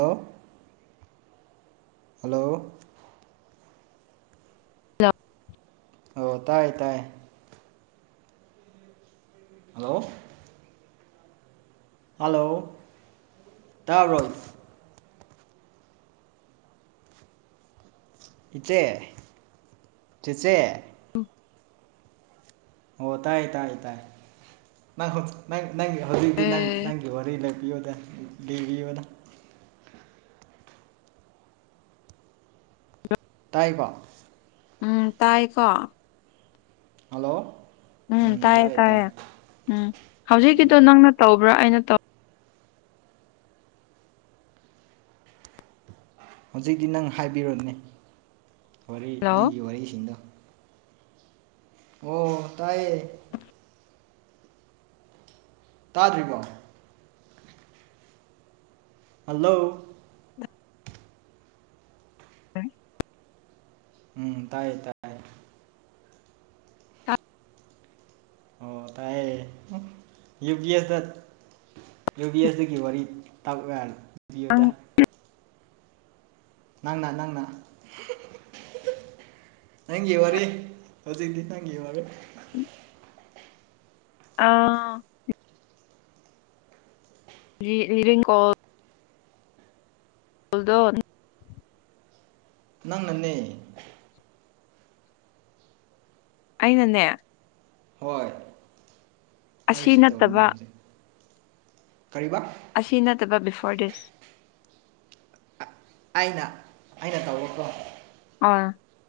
hello hello [unintelligible] ꯑꫭ ꯇꯥꯏ ꯇꯥꯏ ꯍꯜꯂꯣ ꯍꯜꯂꯣ ꯇꯥꯕ꯭ꯔꫭ ꯏꯆꯦ ꯆꯦꯆꯦ [unintelligible] ꯑꯣ ꯇꯥꯏꯌꯦ ꯇꯥꯏ ꯇꯥꯏ [unintelligible] ꯅꯪ ꯅꯪꯒꯤ ꯍꯧꯖꯤꯛꯇꯤ ꯅꯪ ꯑꯦ ꯅꯪꯒꯤ ꯋꯥꯔꯤ ꯂꯩꯕꯤꯌꯣꯗ ꯂꯤꯕꯤꯌꯣꯗ ꯇꯥꯏꯕ ꯎꯝ ꯇꯥꯏꯀꯣ ꯍꯜꯂꯣ ꯎꯝ ꯇꯥꯏꯌꯦ ꯇꯥꯏ ꯇꯥꯏ ꯇꯥꯏꯌꯦ ꯎꯝ ꯎꯝ ꯍꯧꯖꯤꯛꯀꯤꯗꯣ ꯅꯪꯅ ꯇꯧꯕ꯭ꯔꯥ ꯑꯩꯅ ꯇꯧ ꯍꯧꯖꯤꯛꯇꯤ ꯅꯪ ꯍꯥꯏꯕꯤꯔꯣꯅꯦ ꯋꯥꯔꯤ ꯍꯜꯂꯣ ꯅꯪꯒꯤ ꯋꯥꯔꯤꯁꯤꯡꯗꯣ ꯑꯣ ꯇꯥꯏꯌꯦ ꯇꯥꯗ꯭ꯔꯤꯕ ꯍꯜꯂꯣ ꯎꯝ ꯇꯥꯏ ꯇꯥꯏ ꯑꯣ ꯇꯥꯏꯌꯦ ꯌꯨ ꯄꯕꯤ ꯑꯦꯁ ꯌꯨ ꯕꯤ ꯑꯦꯁꯒꯤ ꯋꯥꯔꯤ ꯇꯥꯛ ꯌꯥꯅꯤ ꯔꯤꯌꯣꯗꯥ ꯅꯪ ꯅꯪꯅ ꯅꯪꯅ [unintelligible] ꯅꯪꯒꯤ ꯋꯥꯔꯤ ꯍꯧꯖꯤꯛꯇꯤ ꯅꯪꯒꯤ ꯋꯥꯔꯦ ꯑꯥ ꯔꯤ ꯔꯤꯔꯤꯡꯀꯣꯜ ꯄꯨꯜꯗꯣ ꯅꯪꯅꯅꯦ ꯑꯩꯅꯅꯦ ꯍꯣꯏ ꯑ ꯑꯁꯤ ꯔꯤꯁꯤꯞ ꯇꯧꯅꯦ ꯅꯠꯇꯕ ꯍꯧꯖꯤꯛ ꯀꯔꯤꯕ ꯑꯁꯤ ꯅꯠꯇꯕ ꯕꯤꯐꯣꯔ ꯗꯤꯁ ꯑꯩꯅ ꯑꯩꯅ ꯇꯧꯕꯀꯣ ꯑꯥ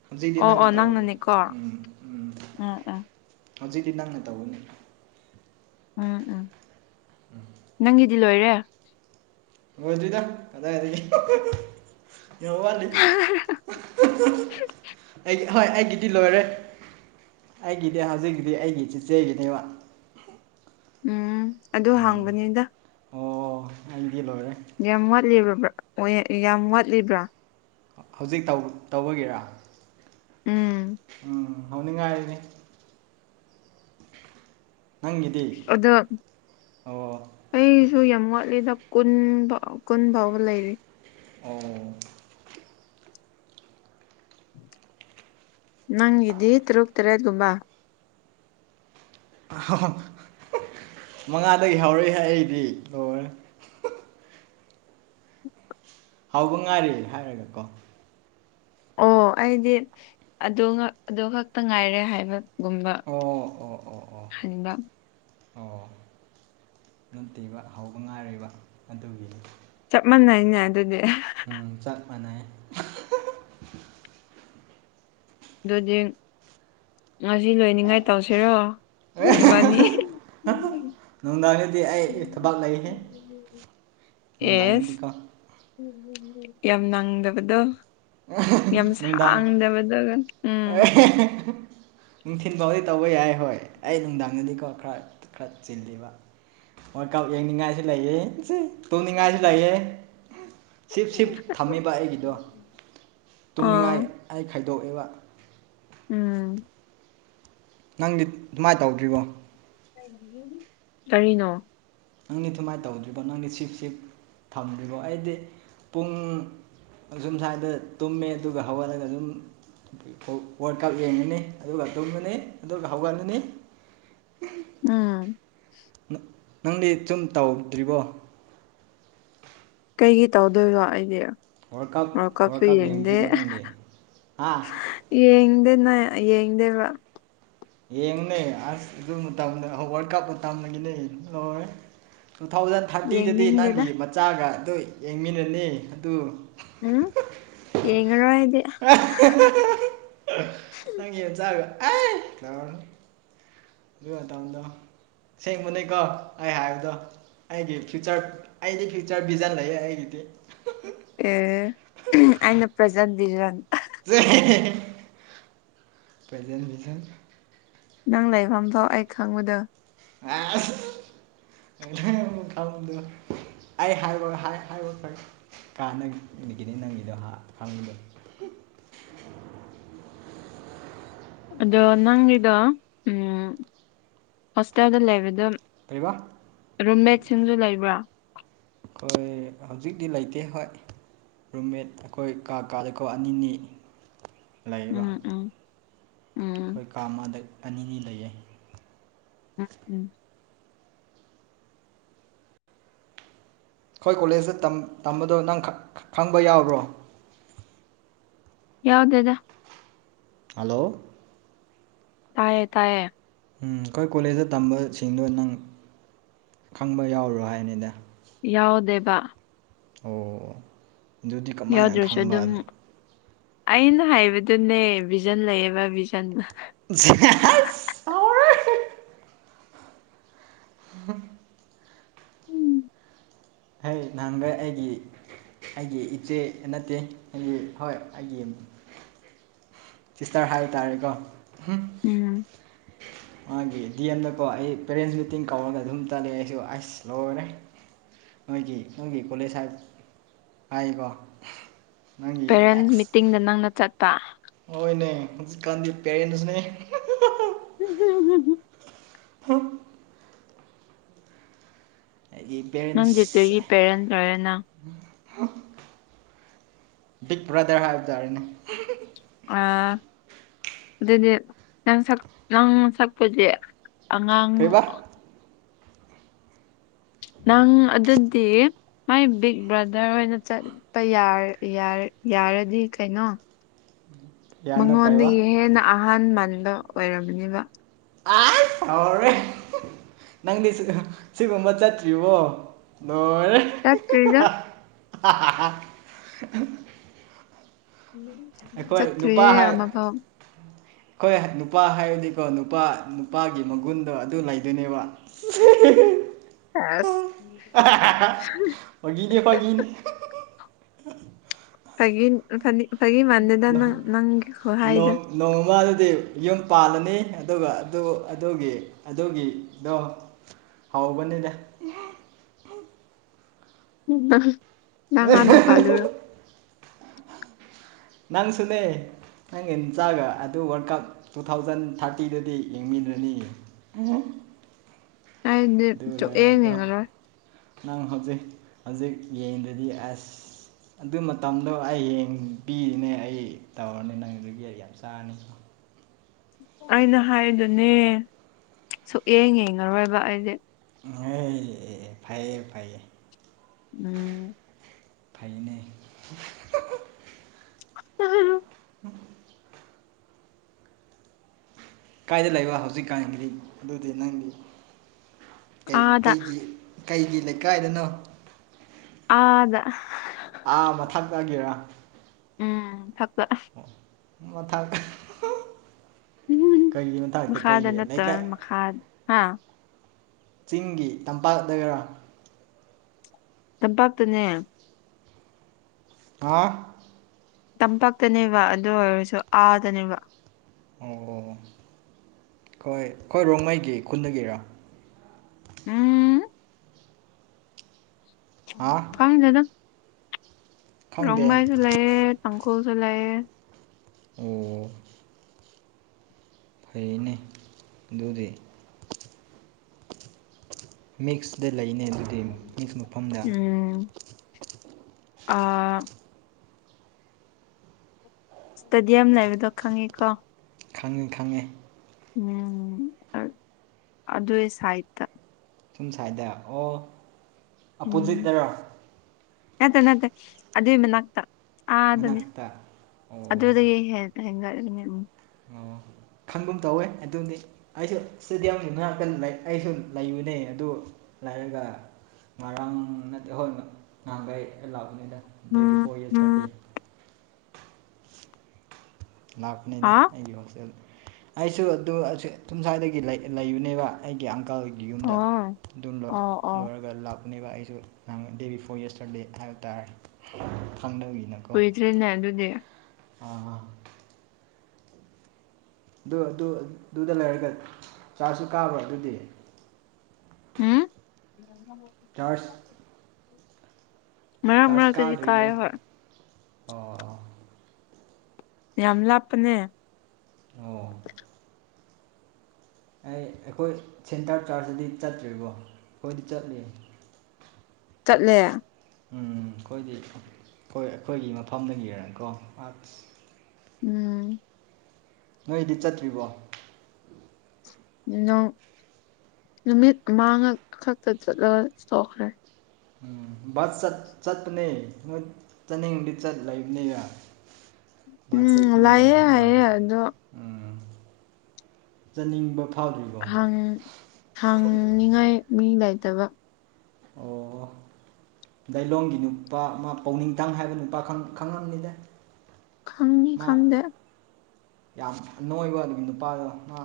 ꯍꯧꯖꯤꯗꯤ ꯑꯣ ꯅꯪꯅ ꯑꯣ ꯇꯧꯋꯤ ꯅꯪꯅꯅꯦꯀꯣ ꯎꯝ ꯎꯝ ꯎꯝ ꯎꯝ ꯍꯧꯖꯤꯛꯗꯤ ꯅꯪꯅ ꯇꯧꯒꯅꯤ ꯎꯝ ꯎꯝ ꯅꯪꯒꯤꯗꯤ ꯂꯣꯏꯔꯦ ꯂꯣꯏꯗꯔ꯭ꯤꯗ ꯀꯗꯥꯏꯗꯩꯩ [unintelligible] ꯌ ꯋꯥꯅꯤ [unintelligible] ꯑꯩ ꯍꯣꯏ ꯑꯩꯒꯤꯗꯤ ꯂꯣꯏꯔꯦ ꯑꯩꯒꯤꯗꯤ ꯍꯧꯖꯤꯛꯀꯤꯗꯤ ꯑꯩꯒꯤ ꯆꯤꯆꯦꯒꯤꯅꯦꯕ ꯎꯝ ꯑꯗꯨ ꯎꯝ ꯍꯥꯡꯕꯅꯤꯗ ꯑꯣ ꯑꯩꯗꯤ ꯂꯣꯏꯔꯦ ꯌꯥꯝ ꯋꯥꯠꯂꯤꯕꯕ꯭ꯔꯥ ꯑꯣꯌꯦ ꯌꯥꯝ ꯋꯥꯠꯂꯤꯕ꯭ꯔꯥ ꯍꯧꯖꯤꯛ ꯇꯧ ꯇꯧꯕꯒꯤꯔꯥ ꯎꯝ ꯎꯝ ꯍꯧꯅꯤꯡꯉꯥꯏꯅꯤ ꯅꯪꯒꯤꯗꯤ ꯑꯗꯣ ꯑꯣ ꯑꯩꯁꯨ ꯌꯥꯝ ꯋꯥꯠꯂꯤꯗ ꯀꯨꯟ ꯐ ꯀꯨꯟ ꯐꯥꯎꯕ ꯂꯩꯔꯤ ꯑꯣ ꯅꯪ ꯏꯗꯤ ꯇꯔꯛꯇꯔꯦ ꯂꯨꯕꯥ ꯃꯉꯥꯗꯒꯤ ꯍꯧꯔꯛꯏ ꯍꯥꯏ ꯑꯩꯗꯤ ꯂꯣꯏꯔꯦ ꯍꯥꯎꯕ ꯉꯥꯏꯔꯦ ꯍꯥꯏꯔꯒ ꯀꯣ ꯑꯣ ꯑꯩꯗꯤ ꯑꯗꯨꯒ ꯑꯗꯨ ꯈꯛꯇ ꯉꯥꯏꯔꯦ ꯍꯥꯏꯕ ꯒꯨꯝꯕ ꯑꯣ ꯑꯣ ꯑꯣ ꯑꯣ ꯍꯟꯕ ꯑꯣ ꯅꯨꯡꯇꯤꯕ ꯍꯧꯕ ꯉꯥꯏꯔꯤꯕ ꯑꯗꯨꯒꯤ ꯆꯞ ꯃꯥꯟꯅꯩꯅꯦ ꯑꯗꯨꯗꯤ ꯎꯝ ꯆꯞ ꯃꯥꯟꯅꯩꯌꯦ ꯑꯗꯨꯗꯤ ꯉꯁꯤ ꯂꯣꯏꯅꯤꯡꯉꯥꯏ ꯇꯧꯁꯤꯔꯣ ꯏꯕꯥꯅꯤ [unintelligible] ꯅꯨꯡꯗꯥꯡꯗꯗꯤ ꯑꯩ ꯊꯕꯛ ꯂꯩꯍꯦ ꯑꯦꯁ ꯅꯨꯡꯗꯥꯡꯗꯗꯤꯀꯣ ꯌꯥꯝ ꯅꯪꯗꯕꯗꯣ ꯌꯥꯝ ꯁꯥꯡꯗꯕꯗꯣꯒ ꯑꯦ ꯅꯨꯡꯊꯤꯟ ꯐꯥꯎꯗꯤ ꯇꯧꯕ ꯌꯥꯏ ꯍꯣꯏ ꯑꯩ ꯅꯨꯡꯗꯥꯡꯗꯗꯤꯀꯣ ꯈꯔ ꯈꯔ ꯆꯤꯜꯂꯤꯕ ꯍꯣꯏ ꯀꯥꯎ ꯌꯦꯡꯅꯤꯡꯉꯥꯏꯁꯨ ꯂꯩꯌꯦ ꯇꯣꯡꯅꯤꯡꯉꯥꯏꯁꯨ ꯂꯩꯌꯦ ꯁꯤꯞ ꯁꯤꯞ ꯊꯝꯃꯤꯕ ꯑꯩꯒꯤꯗꯣ ꯇꯨꯝꯅꯤꯡꯉꯥꯏ ꯑꯥ ꯑꯩ ꯈꯥꯏꯗꯣꯛꯑꯦꯕ ꯎꯝ ꯅꯪꯗꯤ ꯑꯗꯨꯃꯥꯏꯅ ꯇꯧꯗ꯭ꯔꯤꯕꯣ ꯀꯔꯤꯅꯣ ꯅꯪꯗꯤ ꯁꯨꯃꯥꯏꯅ ꯇꯧꯗ꯭ꯔꯤꯕꯣ ꯅꯪꯗꯤ ꯁꯤꯞꯁꯤꯞ ꯊꯝꯗ꯭ꯔꯤꯕꯣ ꯑꯩꯗꯤ ꯄꯨꯡ ꯁꯨꯝ ꯁ꯭ꯋꯥꯏꯗ ꯇꯨꯝꯃꯦ ꯑꯗꯨꯒ ꯍꯧꯒꯠꯂꯒ ꯁꯨꯝ ꯑꯗꯒꯤ ꯋꯥꯔꯜ ꯀꯞ ꯌꯦꯡꯉꯅꯤ ꯑꯗꯨꯒ ꯇꯨꯝꯉꯅꯤ ꯑꯗꯨꯒ ꯍꯧꯒꯠꯂꯅꯤ ꯎꯝ ꯅꯪꯗꯤ ꯁꯨꯝ ꯇꯧꯗ꯭ꯔꯤꯕꯣ ꯀꯩꯒꯤ ꯇꯧꯗꯣꯏꯕꯣ ꯑꯩꯗꯤ ꯋꯥꯔꯜ ꯀꯞ ꯋꯥꯔꯜ ꯀꯞꯁꯨ ꯀꯞ ꯌꯦꯡꯗ꯭ꯔꯤꯕꯣ ꯌꯦꯡꯗꯦ ꯅꯪꯗꯤ ꯑ ꯌꯦꯡꯗꯦꯅ ꯌꯦꯡꯗꯦꯕ ꯌꯦꯡꯉꯨꯅꯦ ꯑꯁ ꯑꯗꯨ ꯋꯥꯔꯜ ꯀꯥꯞꯄꯨ ꯇꯒꯤꯅꯦ ꯂꯣꯏꯔꯦ ꯇꯨ ꯊꯥꯎꯖꯟ ꯊꯥꯔꯇꯤꯗꯗꯤ ꯌꯦꯡꯅꯤꯡꯗꯦꯗ ꯅꯪꯒꯤ ꯃꯆꯥꯒ ꯑꯗꯨ ꯌꯦꯡꯃꯤꯟꯅꯅꯤ ꯑꯗꯨ ꯎꯝ ꯌꯦꯉꯔꯗ ꯅꯪ ꯆꯥꯒ ꯑꯗꯨ ꯃꯇꯝꯗꯣ ꯑꯁꯦꯡꯕꯅꯦꯀꯣ ꯑꯩ ꯍꯥꯏꯕꯗꯣ ꯑꯩꯒꯤ ꯐ꯭ꯌꯨꯆꯔ ꯑꯩꯗꯤ ꯐ꯭ꯌꯨꯆꯔ ꯚꯤꯖꯟ ꯂꯩꯌꯦ ꯑꯩꯒꯤꯗꯤ ꯑꯦ ꯑꯩꯅ ꯄ꯭ꯔꯖꯟꯕꯤꯔꯟ ꯄꯦꯟꯁ ꯅꯪ ꯂꯩꯥꯏꯐꯝꯐꯥꯎ ꯑꯥꯏ ꯈꯪꯃꯗ ꯑ ꯑꯃꯨ ꯈꯪꯗ ꯑꯩ ꯍꯥꯏꯔꯣꯏ ꯍꯥꯏ ꯍꯥꯏꯔ ꯐꯔ ꯀꯥꯟꯅ ꯅꯨꯃꯤꯠꯒꯤꯅꯤ ꯅꯪꯉꯗꯣ ꯍꯥ ꯍꯪꯉꯤꯗꯣ ꯑꯗꯣ ꯅꯪꯒꯤꯗꯣ ꯍꯣꯁꯇꯦꯜꯗ ꯂꯩꯕꯗ ꯀꯔꯤꯕ ꯔꯨꯝꯃꯦꯠꯁꯤꯡꯁꯨ ꯂꯩꯕ꯭ꯔꯥ ꯍꯣꯏ ꯍꯧꯖꯤꯛꯇꯤ ꯂꯩꯇꯦ ꯍꯣꯏ ꯔꯨꯝꯃꯦꯠ ꯑꯩꯈꯣꯏ ꯀꯥ ꯀꯥꯗꯀꯣ ꯑꯅꯤꯅꯤ ꯂꯩꯔꯤꯕ ꯎꯝ ꯎꯝ ꯎꯝ ꯑꯩꯈꯣꯏ ꯀꯥ ꯑꯃꯗ ꯑꯅꯤꯅꯤ ꯂꯩꯌꯦ ꯎꯝ ꯎꯝ ꯑꯩꯈꯣꯏ ꯀꯣꯂꯦꯖꯇ ꯇꯝꯕꯗꯣ ꯅꯪ ꯈꯪꯕ ꯌꯥꯕ꯭ꯔꯣ ꯌꯥꯎꯗꯗ ꯍꯜꯂꯣ ꯇꯥꯏꯌꯦ ꯇꯥꯏꯌꯦ ꯎꯝ ꯑꯩꯈꯣꯏ ꯀꯣꯂꯦꯖꯇ ꯇꯝꯕꯁꯤꯡꯗꯣ ꯅꯪ ꯈꯪꯕ ꯌꯥꯎꯔꯣ ꯍꯥꯏꯅꯤꯗ ꯌꯥꯎꯗꯦꯕ ꯑꯣ ꯑꯗꯨꯗꯤ ꯀꯃꯥꯏꯅ ꯌꯥꯎꯗ꯭ꯔꯁꯨ ꯑꯗꯨꯝ ꯈꯪꯕꯅꯤ ꯑꯩꯅ ꯍꯥꯏꯕꯗꯨꯅꯦ ꯚꯤꯖꯟ ꯂꯩꯌꯦꯕ ꯚꯤꯖꯟ [inaudible] ꯍꯩ ꯅꯍꯥꯟꯈꯩ ꯑꯩꯒꯤ ꯑꯩꯒꯤ ꯏꯆꯦ ꯅꯠꯇꯦ ꯑꯩꯒꯤ ꯍꯣꯏ ꯑꯩꯒꯤ ꯁꯤꯁꯇꯔ ꯍꯥꯏꯇꯥꯔꯦꯀꯣ ꯎꯝ ꯎ ꯃꯥꯒꯤ ꯗꯤ ꯑꯦꯝꯗꯀꯣ ꯑꯩ ꯄꯦꯔꯦꯟꯁ ꯃꯤꯇꯤꯡ ꯀꯧꯔꯒ ꯑꯗꯨꯝ ꯇꯠꯂꯑꯦ ꯑꯩꯁꯨ ꯑꯁ ꯂꯣꯏꯔꯦ ꯅꯣꯏꯒꯤ ꯅꯣꯏꯒꯤ ꯀꯣꯂꯦꯖ ꯍꯥꯏꯕ ꯍꯥꯏꯀꯣ ꯅꯪꯒꯤ ꯄꯦꯔꯦꯟꯁ ꯑꯦꯛꯁ ꯃꯤꯇꯤꯡꯗ ꯅꯪꯅ ꯆꯠꯄ ꯍꯣꯏꯅꯦ ꯍꯧꯖꯤꯛꯀꯥꯟꯗꯤ ꯄꯦꯔꯦꯟꯁꯅꯦ ꯎꯝ ꯍꯝ ꯍ ꯍ ꯑꯩꯒꯤ ꯅꯪ ꯄꯦꯔꯦꯟꯁ ꯇꯒꯤ ꯄꯦꯔꯦꯟ꯭ꯔꯔꯦꯅ ꯕꯤꯛ ꯕ꯭ꯔꯥꯗꯔ ꯍꯥꯏꯕ ꯇꯥꯔꯦꯅꯦ ꯑ ꯑꯗꯨꯗꯤ ꯅꯪꯛ ꯅꯪ ꯁꯛꯄꯁꯦ ꯑꯉꯥꯡ ꯀꯩꯕꯥ ꯅꯪ ꯑꯗꯗꯤꯦ ꯍ ꯕꯤꯛ ꯕ꯭ꯔꯗꯔ ꯑꯣꯏꯅ ꯆꯠꯄ ꯌꯥꯔꯗꯤ ꯀꯩꯅꯣ ꯌꯥꯅꯣ ꯀꯩꯕꯥ ꯃꯉꯣꯟꯗꯒꯤꯗꯒꯤ ꯍꯦꯟꯅ ꯑꯍꯟ ꯃꯟꯥꯟꯕ ꯑꯣꯏꯔꯕꯅꯦꯕ ꯑꯔ ꯅꯪꯗꯤ ꯁꯤꯒꯨꯝꯕ ꯆꯠꯇ꯭ꯔꯤꯕꯣ ꯅꯣꯏꯔꯦ ꯇꯥꯛ ꯀꯔꯤꯒ ꯑ ꯆꯠꯠꯇ꯭ꯔꯤꯌꯦꯦꯃꯕ ꯍꯣꯏ ꯅꯨꯄꯥ ꯍꯥꯏꯔꯨꯅꯤꯀꯣ ꯅꯨꯄꯥ ꯅꯨꯄꯥꯒꯤ ꯃꯒꯨꯟꯗꯣ ꯑꯗꯨ ꯂꯩꯗꯣꯏꯅꯦꯕ ꯑꯁ ꯍꯒꯤꯅꯦ ꯍꯒꯤꯅꯦ ꯐ ꯐꯒꯤ ꯃꯥꯟꯗꯦꯗ ꯅꯪ ꯅꯪꯒꯤ ꯈ ꯍꯥꯏꯥꯏꯗ ꯅꯣꯡꯃꯃꯗꯗꯤ ꯌꯨꯝ ꯄꯥꯜꯂꯅꯤ ꯑꯗꯨꯒ ꯑꯗꯨ ꯑꯗꯨꯒꯤ ꯑꯗꯨꯒꯤꯗꯣ ꯍꯧꯕꯅꯤꯅꯦ ꯅꯍꯥꯟꯅ ꯄꯥꯜꯨ ꯅꯪꯁꯤꯅꯦ ꯅꯪꯒꯤ ꯅꯨꯆꯥꯒ ꯑꯗꯨ ꯋꯥꯔꯜ ꯀꯞ ꯇꯨ ꯊꯥꯎꯖꯟ ꯊꯥꯔꯇꯤꯗꯗꯤ ꯌꯦꯡꯃꯤꯗ꯭ꯔꯅꯤꯌꯦ ꯑ ꯑꯗꯤ ꯂꯣꯏꯔꯒ ꯌꯦꯡꯉꯦꯣ ꯅꯪ ꯍꯧꯖꯤꯛ ꯍꯧꯖꯤꯛ ꯌꯦꯡꯗꯗꯤ ꯑꯁ ꯑꯗꯨ ꯃꯇꯝꯗꯣ ꯑꯩꯌꯦꯡ ꯄꯤꯅꯦ ꯑꯩ ꯇꯧꯔꯅꯤ ꯅꯪ ꯑꯗꯨꯒꯤ ꯌꯥꯝ ꯁꯥꯅꯤ ꯑꯩꯅ ꯍꯥꯏꯗꯨꯅꯦ ꯁꯨꯌꯦꯡ ꯌꯦꯡꯉꯔꯣꯏꯕ ꯑꯩꯁꯦ ꯍ ꯐꯩꯌꯦ ꯐꯩꯌꯦ ꯎꯝ ꯐꯥꯏꯩ [unintelligible] ꯀꯥꯏꯗ ꯂꯩꯕ ꯍꯧꯖꯤꯛꯀꯥꯟꯒꯤ ꯑꯗꯨꯗꯤ ꯅꯪꯗꯤ ꯀꯩ ꯑꯥꯗ ꯀꯩꯒꯤ ꯀꯩꯒꯤ ꯂꯩꯀꯥꯏꯗꯅꯣ ꯑꯥꯗ ꯑꯥ ꯃꯊꯛ ꯇꯥꯒꯤꯔꯥ ꯎꯝ ꯊꯛꯄ ꯃꯊꯛ [unintelligible] [unintelligible] ꯀꯩꯒꯤ ꯃꯊꯛꯇ ꯃꯈꯥꯗ ꯀꯩꯒꯤ ꯅꯠꯇ ꯂꯩꯀꯥꯏ ꯃꯈꯥ ꯍꯥ ꯆꯤꯡꯒꯤ ꯇꯝꯄꯥꯛ ꯗꯒꯔ ꯇꯄꯥꯞꯇꯅꯦ ꯍꯥꯥ ꯇꯝꯄꯥꯛꯛꯇꯅꯦꯕ ꯑꯗꯨ ꯑꯣꯏꯔꯁꯨ ꯑꯥꯗꯅꯦꯕ ꯑꯣ ꯑꯣ ꯍꯣꯏ ꯑꯩꯣꯏ ꯔꯣꯡꯉꯩꯒꯤ ꯈꯨꯟꯗꯒꯤꯔꯥ ꯎꯝ ꯍꯥ ꯀꯃ ꯆꯗ ꯈꯪꯗꯦ ꯔꯪꯕꯥꯏ ꯆꯂꯌꯦꯦ ꯇꯪꯈꯜ ꯆꯂꯌꯦꯦ ꯑꯣ ꯐꯩꯌꯦꯅꯦ ꯑꯗꯨꯗꯤ ꯃꯤꯛꯁꯗ ꯂꯩꯅꯦ ꯃꯤꯛꯁ ꯃꯐꯝꯗ ꯎꯝ ꯑ ꯏꯁꯇꯦꯗꯤꯌꯝ ꯂꯩꯕꯗꯣ ꯈꯪꯉꯤꯀꯣ ꯈꯪꯉꯤ ꯈꯪꯉꯦ ꯎꯝ ꯑ ꯑꯗꯨꯏ ꯁꯥꯏꯠꯇ ꯁꯨꯝ ꯁ꯭ꯥꯏꯏꯗ ꯑꯣ ꯎꯝ ꯑꯄꯣꯖꯤꯠꯇꯔꯣ ꯅꯠꯇꯦ ꯅꯠꯇꯦ ꯑꯗꯨꯏ ꯃꯅꯥꯛꯇ ꯑꯥꯗꯥꯅꯤ ꯃꯅꯥꯛꯇ ꯑꯣ ꯑꯗꯨꯗꯒꯤꯗꯒꯤ ꯍꯦꯟꯒꯠꯂꯤꯅꯦ ꯎꯝ ꯑꯣ ꯈꯪꯒꯨꯝ ꯇꯧꯋꯦ ꯑꯗꯨꯗꯤ ꯑꯩꯁꯨ ꯏꯁꯇꯦꯗꯤꯌꯝꯒꯤ ꯉꯥꯛꯇ ꯑꯩꯁꯨ ꯂꯩꯕꯅꯦ ꯑꯗꯨ ꯂꯥꯏꯔꯒ ꯉꯔꯥꯡ ꯅꯠꯇꯦ ꯍꯣꯏ ꯅꯍꯥꯟꯒꯩ ꯂꯥꯛꯄꯅꯤꯗ ꯗꯦ ꯕꯤꯐꯣꯔ ꯎꯝ ꯌꯦꯁꯇꯔꯗꯦ ꯂꯥꯛꯄꯅꯤꯗ ꯍꯥ ꯑꯩꯒꯤ ꯍꯣꯁꯇꯦꯜꯗ ꯑꯩꯁꯨ ꯑꯗꯨ ꯊꯨꯝꯁꯥꯏꯗꯒꯤ ꯂꯩꯕꯅꯦꯕ ꯑꯩꯒꯤ ꯑꯪꯀꯜꯒꯤ ꯒꯤ ꯌꯨꯝꯗ ꯑꯣ ꯑꯗꯨ ꯑꯣ ꯑꯣ ꯂꯣꯏꯔꯒ ꯂꯥꯞ ꯄꯅꯦꯕ ꯑꯩꯁꯨ ꯅꯪ ꯗꯦ ꯕꯤꯐꯣꯔ ꯌꯦꯁꯇꯔ ꯗꯦ ꯍꯥꯏꯕ ꯇꯥꯔꯦ ꯈꯪꯗꯕꯒꯤꯅ ꯀꯨꯏꯗ꯭ꯔꯦꯅꯦ ꯑꯗꯨꯗꯤ ꯑꯥ ꯍꯥ ꯑꯗꯨ ꯑꯗꯨꯗ ꯂꯩꯔꯒ ꯆꯥꯔꯂꯁꯨ ꯀꯥꯕ ꯑꯗꯨꯗꯤ ꯑꯝ ꯆꯥꯔꯖ ꯃꯔꯛ ꯆꯥꯔꯖ ꯃꯔꯛ ꯇꯗꯤ ꯀꯥꯗ꯭ꯔꯤꯕꯣ ꯀꯥꯏꯌꯦ ꯍꯣꯏ ꯑꯣ ꯑꯣ ꯌꯥꯝ ꯂꯥꯞꯄꯅꯦ ꯑꯣ ꯑꯩ ꯑꯩꯈꯣꯏ ꯁꯦꯟꯇꯔ ꯆꯥꯔꯆꯇꯗꯤ ꯆꯠꯇ꯭ꯔꯤꯕꯣ ꯑꯩꯈꯣꯏꯗꯤ ꯆꯠꯂꯤ [inaudible] ꯆꯠꯂꯦ ꯎꯝ ꯑꯩꯈꯣꯏꯗꯤ ꯑꯩꯈꯣꯏ ꯑꯩꯈꯣꯏꯒꯤ ꯃꯐꯝꯗꯒꯤꯔ ꯀꯣ ꯑꯁ ꯎꯝ ꯅꯣꯏꯗꯤ ꯆꯠꯇ꯭ꯔꯤꯕꯣ ꯅꯣ ꯅꯨꯃꯤꯠ ꯑꯃꯥꯉꯛ ꯈꯛꯇ ꯆꯠꯂꯒ ꯇꯣꯛꯈ꯭ꯔꯦ ꯎꯝ ꯕꯁ ꯆꯠ ꯆꯠꯄꯥꯅꯦ ꯆꯠꯅꯤꯡꯕꯗꯤ ꯆꯠ ꯂꯩꯕꯅꯦꯕ ꯎꯝ ꯂꯥꯛꯑꯦ ꯅꯨꯡꯉꯥꯏ ꯍꯥꯏꯌꯦ ꯑꯗꯣ ꯎꯝ ꯆꯠꯅꯤꯡꯕ ꯐꯥꯎꯗ꯭ꯔꯤꯕꯣ ꯍꯥꯡ ꯍꯥꯡꯅꯤꯉꯥꯏ ꯃꯤ ꯂꯩꯇꯕ ꯑꯣ ꯂꯩꯂꯣꯡꯒꯤ ꯅꯨꯄꯥ ꯑꯃ ꯄꯥꯎꯅꯤꯡꯊꯪ ꯍꯥꯏꯕ ꯅꯨꯄꯥ ꯈꯪꯉꯝ ꯈꯪꯉꯝꯅꯤꯗ ꯈꯪꯅꯤ ꯃꯥ ꯈꯪꯗꯦ ꯌꯥꯝ ꯑꯅꯣꯏꯕ ꯅꯨꯄꯥꯗꯣ ꯃꯥ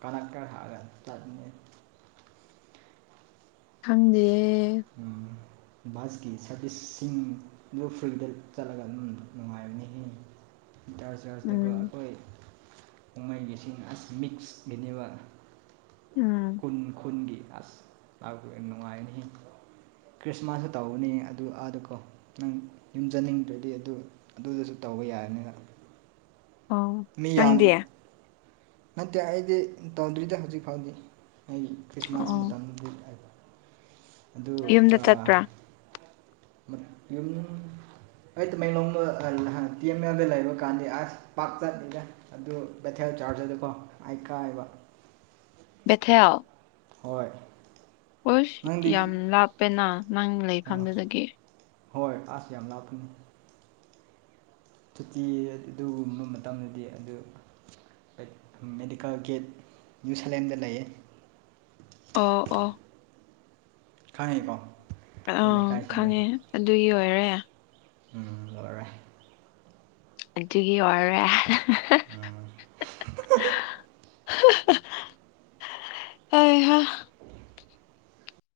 ꯀꯔ ꯀꯔ ꯍꯥꯛꯌꯦ ꯂꯥꯛꯅꯤꯡꯉꯦ ꯈꯪꯗꯤꯌꯦ ꯎꯝ ꯕꯁꯀꯤ ꯁꯥꯔꯚꯤꯁꯁꯤꯡꯗꯨ ꯐ꯭ꯔꯤꯗ ꯆꯠꯂꯒ ꯑꯗꯨꯝ ꯅꯨꯡꯉꯥꯏꯕꯅꯤꯍꯦ [unintelligible] ꯆꯥꯔꯖꯇꯀꯣ ꯎꯝ ꯑꯩꯈꯣꯏ ꯄꯨꯝꯍꯩꯒꯤꯁꯤꯡ ꯑꯁ ꯃꯤꯛꯁꯀꯤꯅꯦꯕꯥ ꯎꯝ ꯈꯨꯟ ꯈꯨꯟꯒꯤ ꯑꯁ ꯂꯥꯛ ꯅꯨꯡꯉꯥꯏꯅꯤꯍꯦ ꯈ꯭ꯔꯤꯁꯃꯥꯁꯁꯨ ꯇꯧꯒꯅꯤ ꯑꯗꯨ ꯑꯥꯗ ꯀꯣ ꯅꯪ ꯌꯨꯝ ꯆꯠꯅꯤꯡꯗ꯭ꯔꯗꯤ ꯑꯗꯨ ꯑꯗꯨꯗꯁꯨ ꯇꯧꯕ ꯌꯥꯔꯅꯤꯅ ꯑꯣ ꯅꯪꯗꯤ ꯃꯤꯌꯥꯡ ꯅꯠꯇꯦ ꯑꯩꯗꯤ ꯇꯧꯗ꯭ꯔꯤꯗ ꯍꯧꯖꯤꯛ ꯐꯥꯎꯗꯤ ꯑꯩꯒꯤ ꯈ꯭ꯔꯤꯁꯃꯥꯁ ꯑꯣ ꯃꯇꯝꯒꯤ ꯍꯥꯏꯕ ꯑꯗꯨ ꯌꯨꯝꯗ ꯑꯥꯍ ꯆꯠꯄ꯭ꯔꯥ ꯌꯨꯝ ꯑꯩ ꯇꯃꯦꯡꯂꯣꯡꯗ ꯇꯤ ꯑꯦꯝꯗ ꯂꯩꯕ ꯀꯥꯟꯗꯤ ꯑꯁ ꯄꯥꯛ ꯆꯠꯅꯤꯡꯗꯦ ꯑꯗꯨ ꯕꯦꯊꯦꯜ ꯆꯥꯔꯖꯔꯗꯀꯣ ꯑꯩ ꯀꯥꯏꯕ ꯕꯦꯊꯑꯦꯜ ꯍꯣꯏ ꯍꯁ ꯅꯪꯗꯤ ꯌꯥꯝ ꯂꯥꯞꯄꯦꯅ ꯅꯪ ꯑꯥ ꯂꯩꯐꯝꯗꯨꯗꯒꯤ ꯍꯣꯏ ꯑꯁ ꯌꯥꯝ ꯂꯥꯞꯄꯅꯤ ꯁꯨꯇꯤ ꯑꯗꯨꯒꯨꯝꯕ ꯃꯇꯝꯗꯗꯤ ꯑꯗꯨ ꯃꯦꯗꯤꯀꯦꯜ ꯒꯤ ꯅ꯭ꯌꯨꯖꯤꯂꯦꯟꯗ ꯂꯩꯌꯦ ꯑꯣ ꯑꯣ ꯈꯪꯉꯤꯀꯣ ꯑ ꯑꯗꯨ ꯂꯩꯀꯥꯏꯁꯤꯡꯗꯣ ꯈꯪꯉꯦ ꯑꯗꯨꯒꯤ ꯑꯣꯏꯔꯦ ꯎꯝ ꯂꯣꯏꯔꯦ ꯑꯗꯨꯒꯤ ꯑꯣꯏꯔꯦ ꯎꯝ ꯍꯩ ꯍꯥ [inaudible]